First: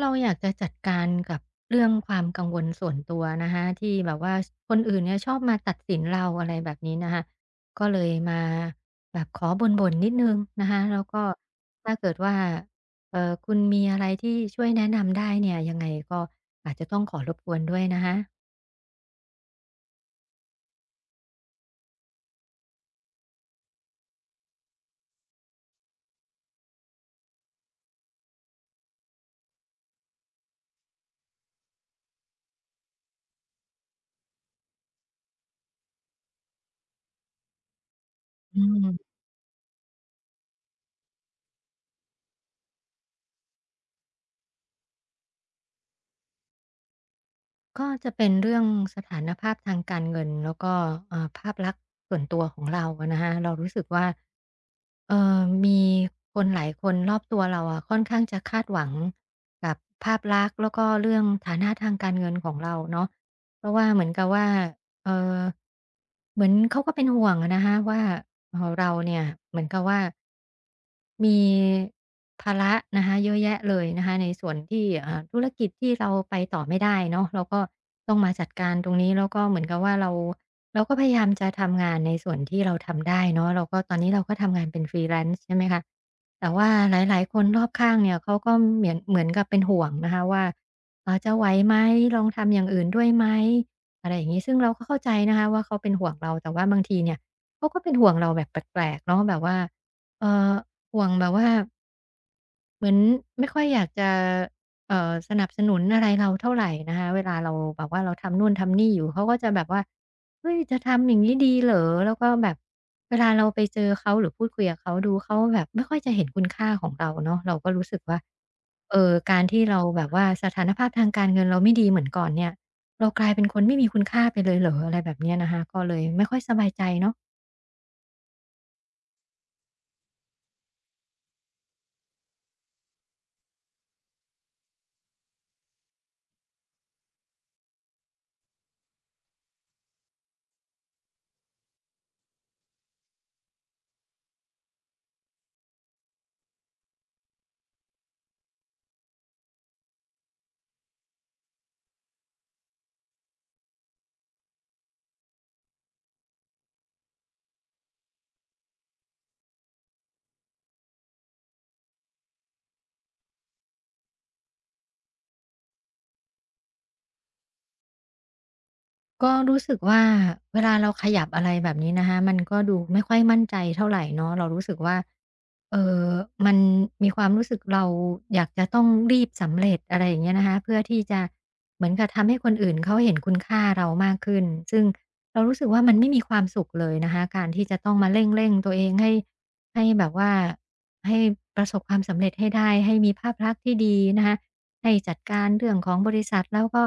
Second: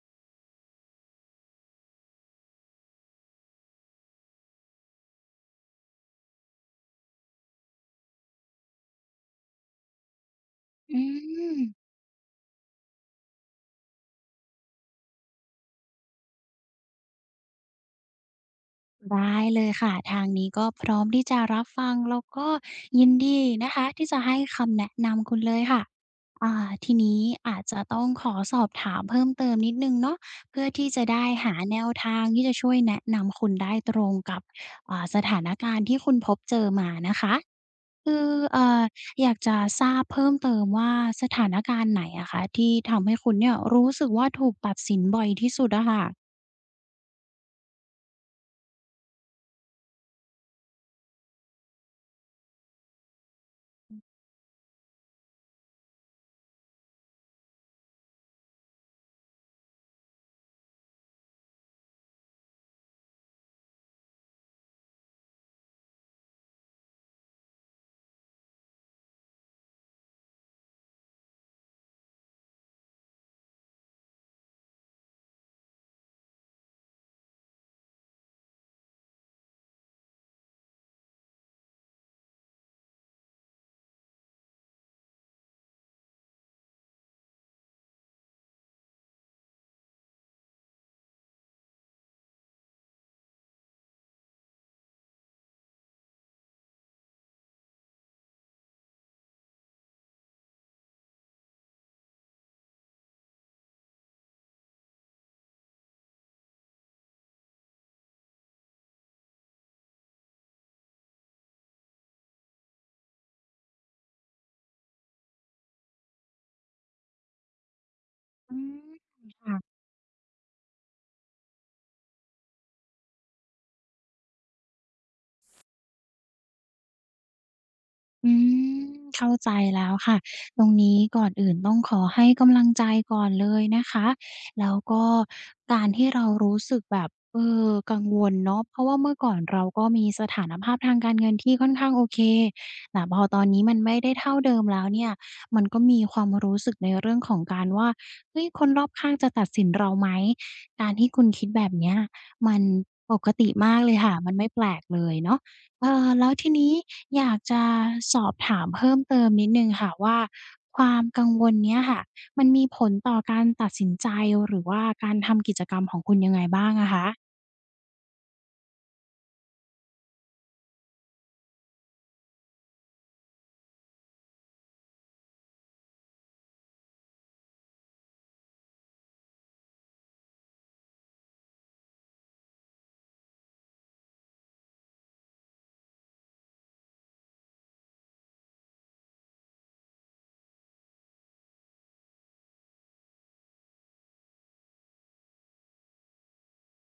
เราอยากจะจัดการกับเรื่องความกังวลส่วนตัวนะคะที่แบบว่าคนอื่นเนี่ยชอบมาตัดสินเราอะไรแบบนี้นะคะก็เลยมาแบบขอบ่นๆนิดนึงนะคะอืแล้วก็มถ้าเกิดว่าคุณมีอะไรที่ช่วยแนะนำได้เนี่ยยังไงก็อาจจะต้องขอรบกวนด้วยนะคะได้เลยค่ะทางนี้ก็พร้อมที่จะรับฟังแล้วก็ยินดีนะคะที่จะให้คำแนะนำคุณเลยค่ะทีนี้อาจจะต้องขอสอบถามเพิ่มเติมนิดหนึ่งเนาะเพื่อที่จะได้หาแนวทางที่จะช่วยแนะนำคุณได้ตรงกับสถานการณ์ที่คุณพบเจอมานะคะคืออืเอ่อม อยากจะทราบเพิ่มเติมว่าสถานการณ์ไหนอะคะที่ทำให้คุณเนี่ยรู้สึกว่าถูกตัดสินบ่อยที่สุดอะค่ะก็จะเป็นเรื่องสถานภาพทางการเงินแล้วก็ภาพลักษณ์ส่วนตัวของเราอะนะคะเรารู้สึกว่าเอ่อมีคนหลายคนรอบตัวเราอะค่อนข้างจะคาดหวังกับภาพลักษณ์แล้วก็เรื่องฐานะทางการเงินของเราเนาะเพราะว่าเหมือนกับว่า เออเหมือนเขาก็เป็นห่วงอะนะคะว่าเราเนี่ยเหมือนกับว่ามีภาระนะคะเยอะแยะเลยนะคะในส่วนที่ธุรกิจที่เราไปต่อไม่ได้เนาะเราก็ต้องมาจัดการตรงนี้แล้วก็เหมือนกับว่าเราก็พยายามจะทำงานในส่วนที่เราทำได้เนาะเราก็ตอนนี้เราก็ทำงานเป็นฟรีแลนซ์ใช่ไหมคะแต่ว่าหลายๆคนรอบข้างเนี่ยเขาก็เหมือนกับเป็นห่วงนะคะว่าจะไหวไหมลองทำอย่างอื่นด้วยไหม อะไรอย่างนี้ซึ่งเราก็เข้าใจนะคะว่าเขาเป็นห่วงเราแต่ว่าบางทีเนี่ยเขาก็เป็นห่วงเราแบบแปลกๆเนาะแบบว่าเออห่วงแบบว่า เหมือนไม่ค่อยอยากจะสนับสนุนอะไรเราเท่าไรนะคะเวลาเราแบบว่าเราทำนู่นทำนี่อยู่เขาก็จะแบบว่าเฮ้ยจะทำอย่างงี้ดีเหรอแล้วก็แบบเวลาเราไปเจอเขาหรือพูดคุยกับเขาดูเขาแบบไม่ค่อยจะเห็นคุณค่าของเราเนาะเราก็รู้สึกว่าอืมการค่ะ ที่เราแบบว่าสถานภาพทางการเงินเราไม่ดีเหมือนก่อนเนี่ยเรากลายเป็นคนไม่มีคุณค่าไปเลยเหรออะไรแบบเนี้ยนะคะก็เลยไม่ค่อยสบายใจเนาะ อืมเข้าใจแล้วค่ะ ตรงนี้ก่อนอื่นต้องขอให้กำลังใจก่อนเลยนะคะ แล้วก็การที่เรารู้สึกแบบเออกังวลเนาะเพราะว่าเมื่อก่อนเราก็มีสถานภาพทางการเงินที่ค่อนข้างโอเคแต่พอตอนนี้มันไม่ได้เท่าเดิมแล้วเนี่ย มันก็มีความรู้สึกในเรื่องของการว่าเฮ้ยคนรอบข้างจะตัดสินเราไหม การที่คุณคิดแบบเนี้ยมันปกติมากเลยค่ะมันไม่แปลกเลยเนาะ แล้วทีนี้อยากจะสอบถามเพิ่มเติมนิดหนึ่งค่ะว่าความกังวลเนี้ยค่ะมันมีผลต่อการตัดสินใจหรือว่าการทำกิจกรรมของคุณยังไงบ้างอะคะก็รู้สึกว่าเวลาเราขยับอะไรแบบนี้นะคะมันก็ดูไม่ค่อยมั่นใจเท่าไหร่เนาะเรารู้สึกว่าเออมันมีความรู้สึกเราอยากจะต้องรีบสำเร็จอะไรอย่างเงี้ยนะคะเพื่อที่จะเหมือนกับทำให้คนอื่นเขาเห็นคุณค่าเรามากขึ้นซึ่งเรารู้สึกว่ามันไม่มีความสุขเลยนะคะการที่จะต้องมาเร่งๆตัวเองให้แบบว่าให้ประสบความสำเร็จให้ได้ให้มีภาพลักษณ์ที่ดีนะคะ ให้จัดการเรื่องของบริษัทแล้วก็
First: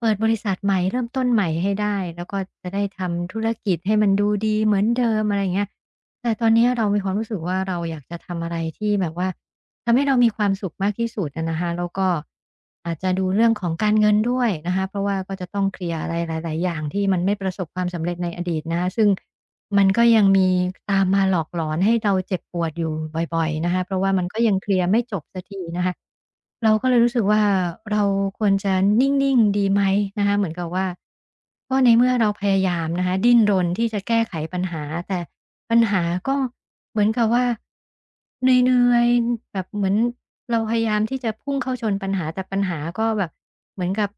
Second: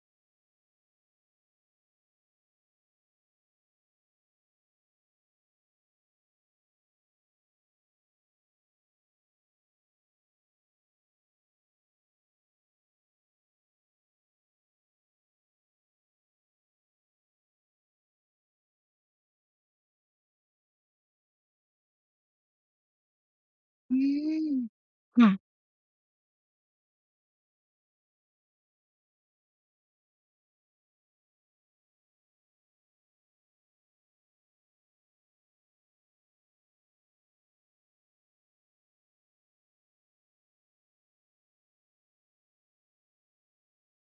เปิดบริษัทใหม่เริ่มต้นใหม่ให้ได้แล้วก็จะได้ทำธุรกิจให้มันดูดีเหมือนเดิมอะไรอย่างเงี้ยแต่ตอนเนี้ยเรามีความรู้สึกว่าเราอยากจะทำอะไรที่แบบว่าทำให้เรามีความสุขมากที่สุดอะนะคะแล้วก็อาจจะดูเรื่องของการเงินด้วยนะคะเพราะว่าก็จะต้องเคลียร์อะไรหลายๆอย่างที่มันไม่ประสบความสำเร็จในอดีตนะคะซึ่ง มันก็ยังมีตามมาหลอกหลอนให้เราเจ็บปวดอยู่บ่อยๆนะคะเพอืราะว่ามันก็มยังเคลียร์ไม่จบสักค่ะทีนะคะเราก็เลยรู้สึกว่าเราควรจะนิ่งๆดีไหมนะคะเหมือนกับว่าก็ในเมื่อเราพยายามนะคะดิ้นรนที่จะแก้ไขปัญหาแต่ปัญหาก็เหมือนกับว่า เหนื่อยๆแบบเหมือนเราพยายามที่จะพุ่งเข้าชนปัญหาแต่ปัญหาก็แบบเหมือนกับ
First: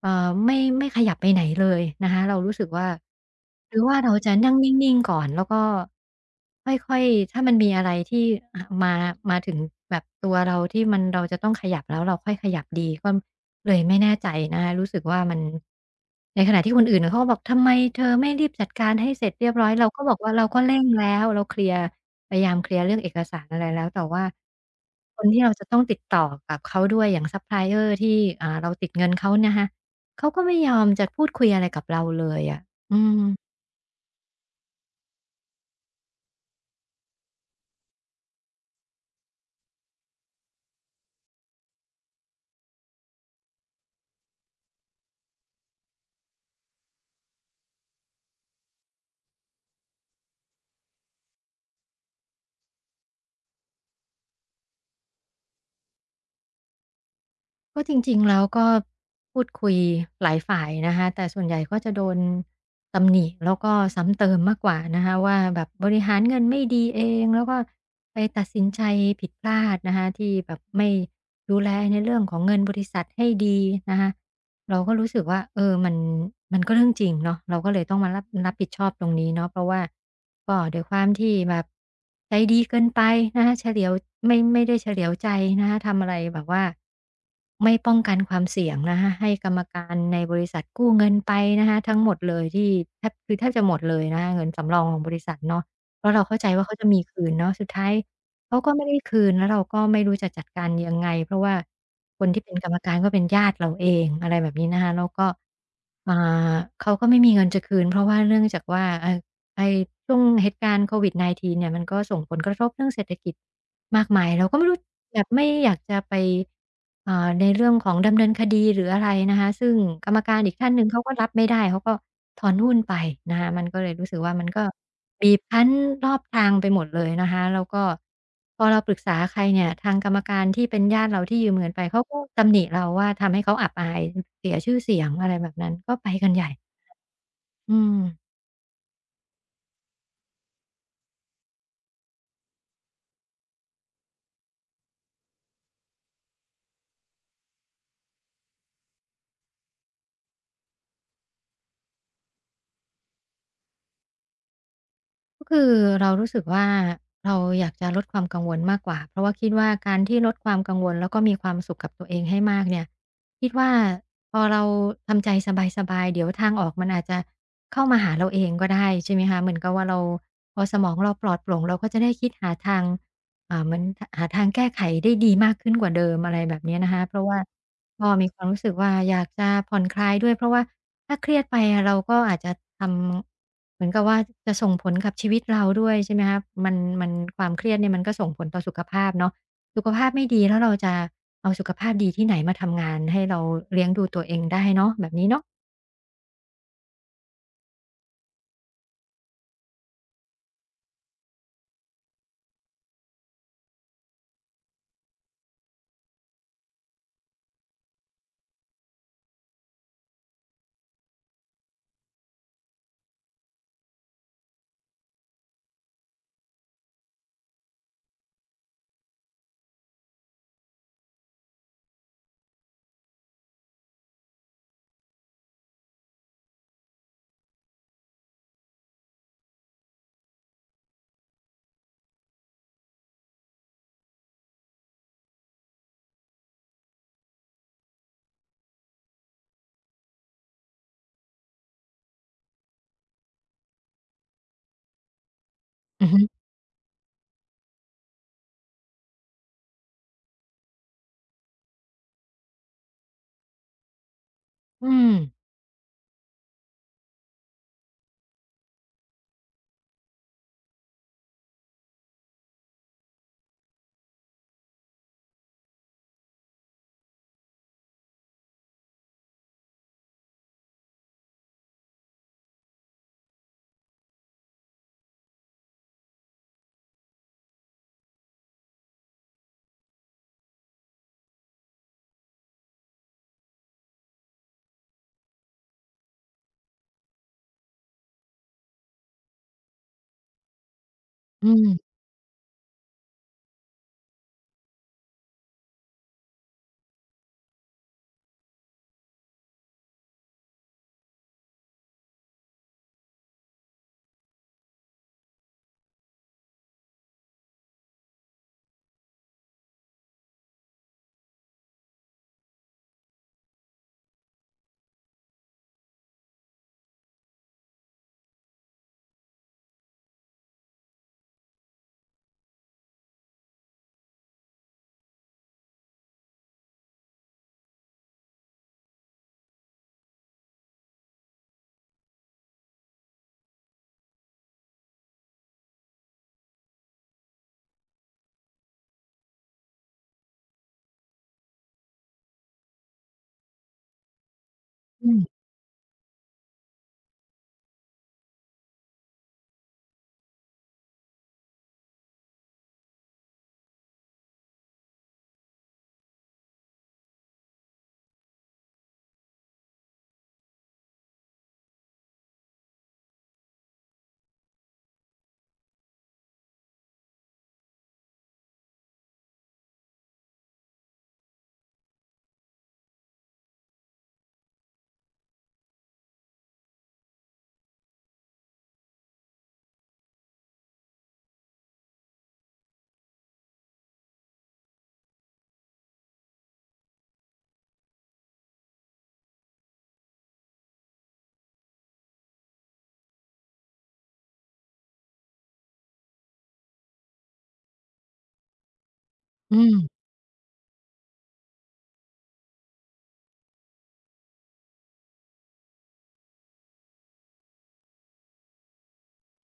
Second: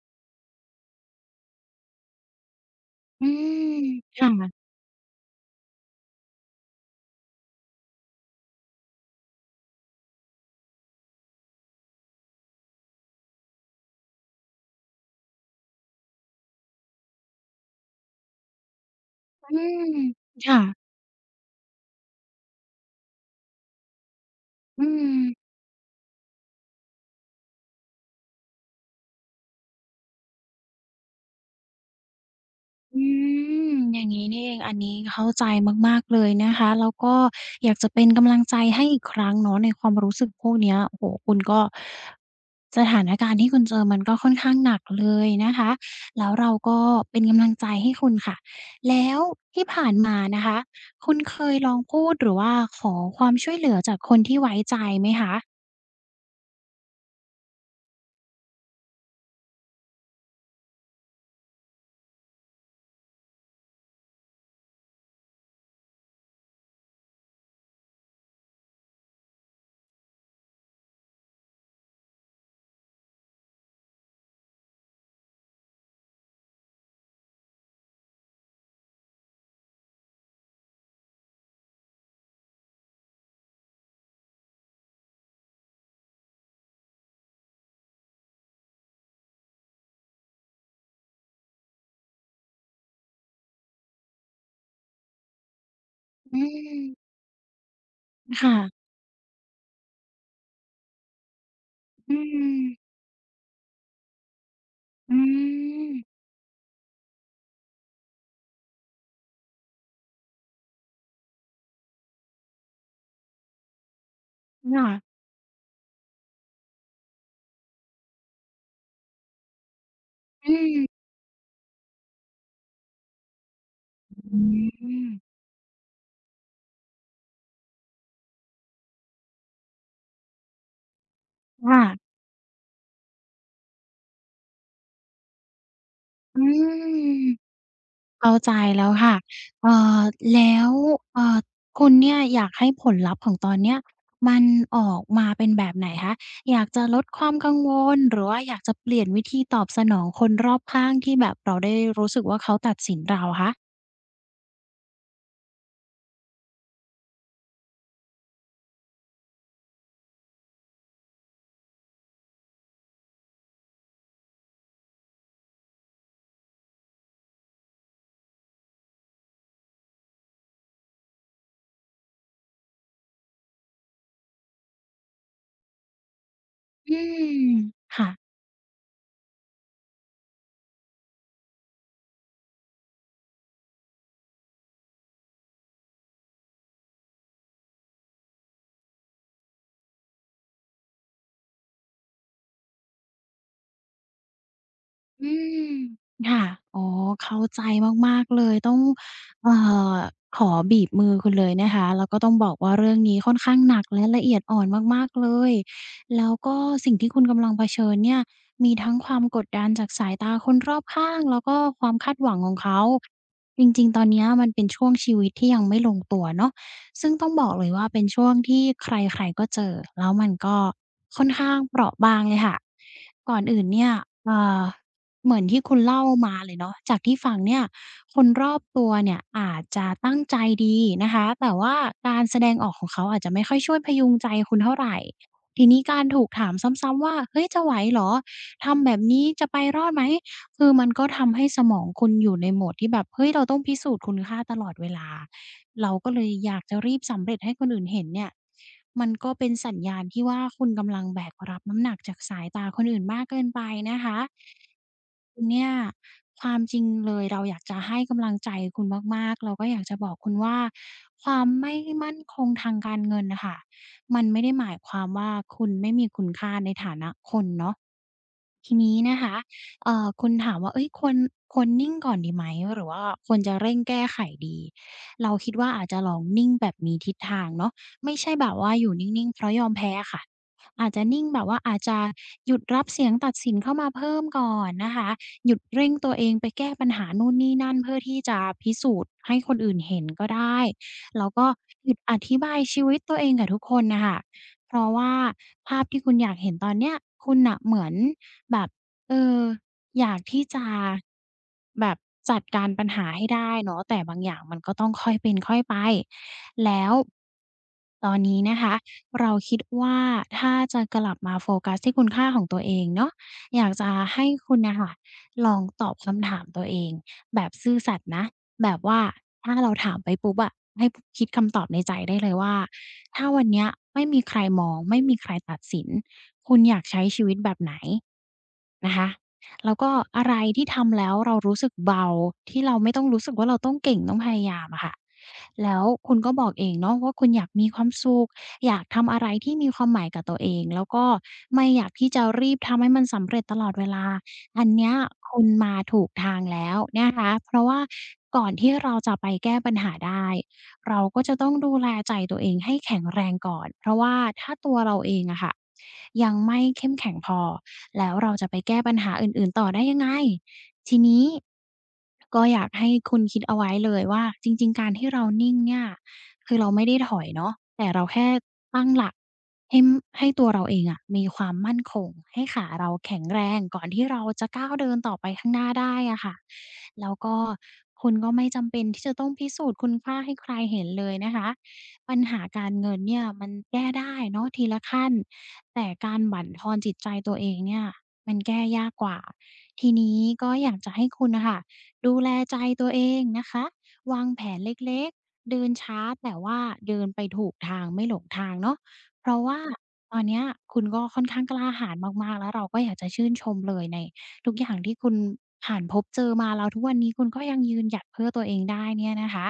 ไม่ขยับไปไหนเลยนะคะเรารู้สึกว่าอืหรือมว่าเราจะนั่งค่ะนิ่งๆก่อนแล้วก็ค่อยๆถ้ามันมีอะไรที่มาถึงแบบตัวเราที่มันเราจะต้องขยับแล้วเราค่อยขยับดีก็เลยไม่แน่ใจนะคะรู้สึกว่ามัน ในขณะที่คนอื่นน่ะเขาก็บอกทำไมเธอไม่รีบจัดการให้เสร็จเรียบอืร้อยมเราก็บอกว่าเราค่ะก็เร่งแล้วเราเคลียร์พยายามเคลียร์เรื่องเอกสารอะไรแล้วแต่ว่าอืคนที่ม เราจะต้องติดต่อกับเขาด้วยอย่างซัปพลายเออร์ที่เราติดเงินเขานะคะเขาก็ไม่ยอมจะพูดคุยอะไรกับเราเลยอะอือืม มอย่างงี้นี่เองอันนี้เข้าใจมากๆเลยนะคะแล้วก็อยากจะเป็นกำลังใจให้อีกครั้งเนาะในความรู้สึกพวกเนี้ยโอ้โฮคุณก็สถานการณ์ที่คุณเจอมันก็ค่อนข้างหนักเลยนะคะแล้วเราก็เป็นกำลังใจให้คุณค่ะแล้วที่ผ่านมานะคะคุณเคยลองพูดหรือว่าขอความช่วยเหลือจากคนที่ไว้ใจไหมคะก็จริงๆแล้วก็พูดคุยหลายฝ่ายนะคะแต่ส่วนใหญ่ก็จะโดนตำหนิแล้วก็ซ้ำเติมมากกว่านะคะว่าแบบบริหารเงินไม่ดีเองแล้วก็ไปตัดสินใจผิดพลาดนะคะที่แบบไม่ดูแลในเรื่องของเงินบริษัทให้ดีนะคะ เราก็รู้สึกว่ามันก็เรื่องจริงเนาะเราก็เลยต้องมารับผิดชอบตรงนี้เนาะเพราะว่าก็ด้วยความที่แบบใจดีเกินไปนะคะเฉลียวไม่ได้เฉลียวใจนะคะทำอะไรแบบว่าไม่ป้องกันความเสี่ยงนะคะให้กรรมการในบริษัทกู้เงินไปนะคะทั้งหมดเลยที่แทบจะหมดเลยนะคะเงินสำรองของบริษัทเนาะเพราะเราอืเข้าใจว่าเขามจะมีคืนเนาะสุดท้าย เขาก็ค่ะไม่ได้คืนแล้วเราก็ไม่รู้จะจัดการยังไงเพราะว่าอืคนที่เป็นมกรรมการก็เป็นญาติเราเองอะไรแบบนี้นะคะแล้วอืก็มอ่าเขาก็ไม่มีเงินจะคืนเพราะว่าเนื่องจากว่าไอ้ช่วงเหตุการณ์โควิด -19 เก้าเนี่ยมันก็ส่งผลกระทบเรื่องเศรษฐกิจมากมายเราก็ไม่รู้ค่ะแบบไม่อยากจะไป อ่าในเรื่องของดำเนินคดีหรืออะไรนะคะซึ่งกรรมการอือีกท่านหนึ่งเขามก็รับไม่ได้เขาก็ถอนหุ้นไปนะคะมันก็เลยรู้สึกว่าอืมันก็บีมบคั้นรอบทางไปหมดเลยนะคะแล้วก็พอเราปรึกษาใครเนี่ยทางกรรมการที่เป็นญาติเราที่ยืมเงินค่ะ ไปเขาก็ตำหนิเราว่าทำให้เขาอับอายเสียชื่อเสียงอะไรแบบนั้นก็ไปกันอืใหญ่มอืม เข้าใจแล้วค่ะเอ่อแล้วเอ่อคุณเนี่ยอยากให้ผลลัพธ์ของตอนเนี้ยมันออกมาเป็นแบบไหนคะอยากจะลดความกังวลหรือว่าอยากจะเปลี่ยนวิธีตอบสนองคนรอบข้างที่แบบเราได้รู้สึกว่าเขาตัดสินเราคะก็คือเรารู้สึกว่าเราอยากจะลดความกังวลมากกว่าเพราะว่าคิดว่าการที่ลดความกังวลแล้วก็มีความสุขกับตัวเองให้มากเนี่ยคิดว่าพอเราทำใจสบายๆเดี๋ยวทางออกมันอาจจะเข้ามาหาเราเองก็ได้ใช่ไหมคะเหมือนกับว่าเราพอสมองเราปลอดโปร่งเราก็จะได้คิดหาทางเหมือนทหาทางแก้ไขได้ดีมากขึ้นกว่าเดิมอะไรแบบนี้นะอืคะเพราะมว่าค่ะ ก็มีความรู้สึกว่าอยากจะผ่อนคลายด้วยเพราะว่าถ้าเครียดไปอะเราก็อาจจะทำ เหมือนกับว่าจะส่งผลกับชีวิตเราด้วยใช่ไหมครับมันความเครียดเนี่ยมันก็ส่งผลต่อสุขภาพเนาะสุขภาพไม่ดีแล้วเราจะเอาสุขภาพดีที่ไหนมาทำงานให้เราเลี้ยงดูตัวเองได้เนาะแบบนี้อืเนาะมค่ะอ๋อเข้าใจมากๆเลยต้องเอ่อขอบีบมือคุณเลยนะคะแล้วก็ต้องบอกว่าเรื่องนี้ค่อนข้างหนักและละเอียดอ่อนมากๆเลยแล้วก็สิ่งที่คุณกำลังเผชิญเนี่ยมีทั้งความกดดันจากสายตาคนรอบข้างแล้วก็ความคาดหวังของเขาจริงๆตอนเนี้ยมันเป็นช่วงชีวิตที่ยังไม่ลงตัวเนาะซึ่งต้องบอกเลยว่าเป็นช่วงที่ใครๆก็เจอแล้วมันก็ค่อนข้างเปราะบางเลยค่ะก่อนอื่นเนี่ยเอ่อ เหมือนที่คุณเล่ามาเลยเนาะจากที่ฟังเนี่ยคนรอบตัวเนี่ยอาจจะตั้งใจดีนะคะแต่ว่าการแสดงออกของเขาอาจจะไม่ค่อยช่วยพยุงใจคุณเท่าไรทีนี้การถูกถามซ้ำๆว่าเฮ้ยจะไหวเหรอทำแบบนี้จะไปรอดไหมคือมันก็ทำให้สมองคุณอยู่ในโหมดที่แบบเฮ้ยเราต้องพิสูจน์คุณค่าตลอดเวลา เราอืก็อฮึเลยอยากจะรีบสำเร็จให้คนอื่นเห็นเนี่ย มันก็เป็นสัญญาณที่ว่าคุณกำลังแบกรับน้ำหนักจากสายตาคนอื่นมากเกินไปนะคะอืมคุณเนี่ยความจริงเลยเราอยากจะให้กำลังใจคุณมากๆเราก็อยากจะบอกคุณว่าความไม่มั่นคงทางการเงินน่ะค่ะมันไม่ได้หมายความว่าคุณไม่มีคุณค่าในฐานะคนเนาะทีนี้นะคะ คุณถามว่าเฮ้ยควรนิ่งก่อนดีไหมหรือว่าควรจะเร่งแก้ไขดีเราคิดว่าอาจจะลองนิ่งแบบมีทิศทางเนาะไม่ใช่แบบว่าอยู่นิ่งๆเพราะยอมแพ้อะค่ะอาจจะนิ่งแบบว่าอาจจะหยุดรับเสียงตัดสินเข้ามาเพิ่มก่อนนะคะหยุดเร่งตัวเองไปแก้ปัญหานู่นนี่นั่นเพื่อที่จะพิสูจน์ให้คนอื่นเห็นก็ได้แล้วก็อืหยุมดอธิบายชีวิตตัวเองกับทุกคนน่ะค่ะเพราะว่าภาพที่คุณอยากเห็นตอนเนี้ยคุณน่ะเหมือนแบบเออ อยากที่จะแบบจัดการปัญหาให้ได้เนาะแต่บางอย่างมันก็ต้องค่อยเป็นค่อยไปแล้วตอนนี้นะคะเราคิดว่าถ้าจะกลับมาโฟกัสที่คุณค่าของตัวเองเนาะอยากจะให้คุณน่ะค่ะลองตอบคำถามตัวเองแบบซื่อสัตย์นะแบบว่าถ้าเราถามไปปุ๊บอะให้พคิดคำตอบในใจได้เลยว่าถ้าวันเนี้ยไม่มีใครมองไม่มีใครตัดสินคุณอยากใช้ชีวิตแบบไหนนะคะ แล้วก็อะไรที่ทำแล้วเรารู้สึกเบาที่เราไม่ต้องรู้สึกว่าเราต้องเก่งต้องพยายามอะค่ะแล้วคุณก็บอกเองเนาะว่าคุณอยากมีความสุขอยากทำอะไรที่มีความหมายกับตัวเองแล้วก็ไม่อยากที่จะรีบทำให้มันสำเร็จตลอดเวลาอันเนี้ยอืมคุณมาถูกทางแล้วนะคะเพราะว่าก่อนที่เราจะไปแก้ปัญหาได้เราก็จะต้องดูแลใจตัวเองให้แข็งแรงก่อนเพราะว่าถ้าตัวเราเองอะค่ะยังไม่เข้มแข็งพอ แล้วเราจะไปแก้ปัญหาอื่นๆต่อได้ยังไงทีนี้ก็อยากให้คุณคิดเอาไว้เลยว่าจริงๆการที่เรานิ่งเนี่ย คือเราไม่ได้ถอยเนาะแต่เราแค่ตั้งหลักให้มให้ตัวเราเองอะมีความมั่นคงให้ขาเราแข็งแรงก่อนที่เราจะก้าวเดินต่อไปข้างหน้าได้อะค่ะแล้วก็คุณก็ไม่จำเป็นที่จะต้องพิสูจน์คุณค่าให้ใครเห็นเลยนะคะปัญหาการเงินเนี่ยมันแก้ได้เนาะทีละขั้นแต่การบั่นทอนจิตใจตัวเองเนี่ยมันแก้ยากกว่าทีนี้ก็อยากจะให้คุณน่ะค่ะดูแลใจตัวเองนะคะ วางแผนเล็กๆ เดินช้าแต่ว่าเดินไปถูกทางไม่หลงทางเนาะเพราะว่าอืม ตอนเนี้ยคุณก็ค่อนข้างกล้าหาญมากๆ แล้วเราก็อยากจะชื่นชมเลยในทุกอย่างที่คุณผ่านพบเจอมาแล้วทุกวันนี้คุณก็ยังยืนหยัดเพื่อตัวเองได้เนี่ยนะคะ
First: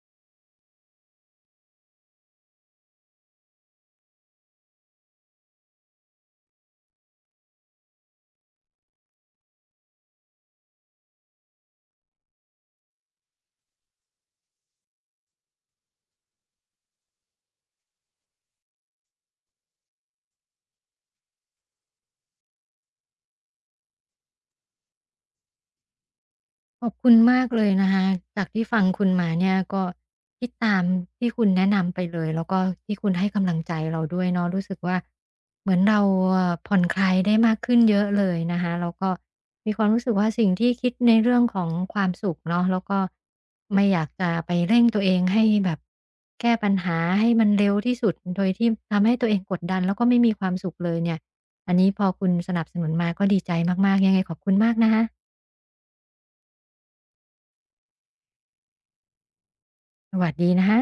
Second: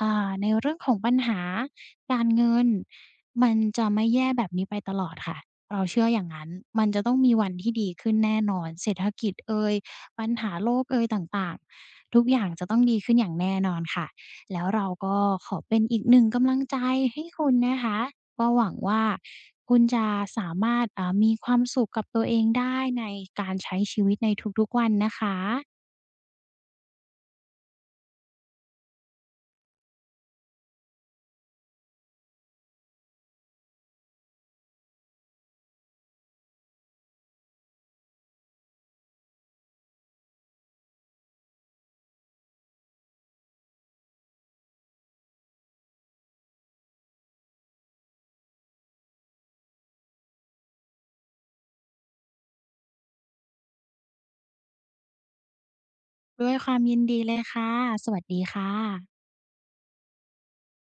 ในเรื่องของปัญหาการเงินมันจะไม่แย่แบบนี้ไปตลอดค่ะ เราเชื่ออย่างนั้น มันจะต้องมีวันที่ดีขึ้นแน่นอนเศรษฐกิจเอย ปัญหาโลกเอยต่างๆทุกอย่างจะต้องดีขึ้นอย่างแน่นอนค่ะแล้วเราก็ขอเป็นอีกหนึ่งกำลังใจให้คุณนะคะก็หวังว่าคุณจะสามารถมีความสุขกับตัวเองได้ในการใช้ชีวิตในทุกๆวันนะคะขอบคุณมากเลยนะคะจากที่ฟังคุณมาเนี่ยก็คิดตามที่คุณแนะนำไปเลยแล้วก็ที่คุณให้กำลังใจเราด้วยเนาะรู้สึกว่าเหมือนเราอะผ่อนคลายได้มากขึ้นเยอะเลยนะคะแล้วก็มีความรู้สึกว่าสิ่งที่คิดในเรื่องของความสุขเนาะแล้วก็ไม่อยากจะไปเร่งตัวเองให้แบบแก้ปัญหาให้มันเร็วที่สุดโดยที่ทำให้ตัวเองกดดันแล้วก็ไม่มีความสุขเลยเนี่ยอันนี้พอคุณสนับสนุนมาก็ดีใจมากๆยังไงขอบคุณมากนะคะด้วยความยินดีเลยค่ะสวัสดีค่ะสวัสดีนะคะ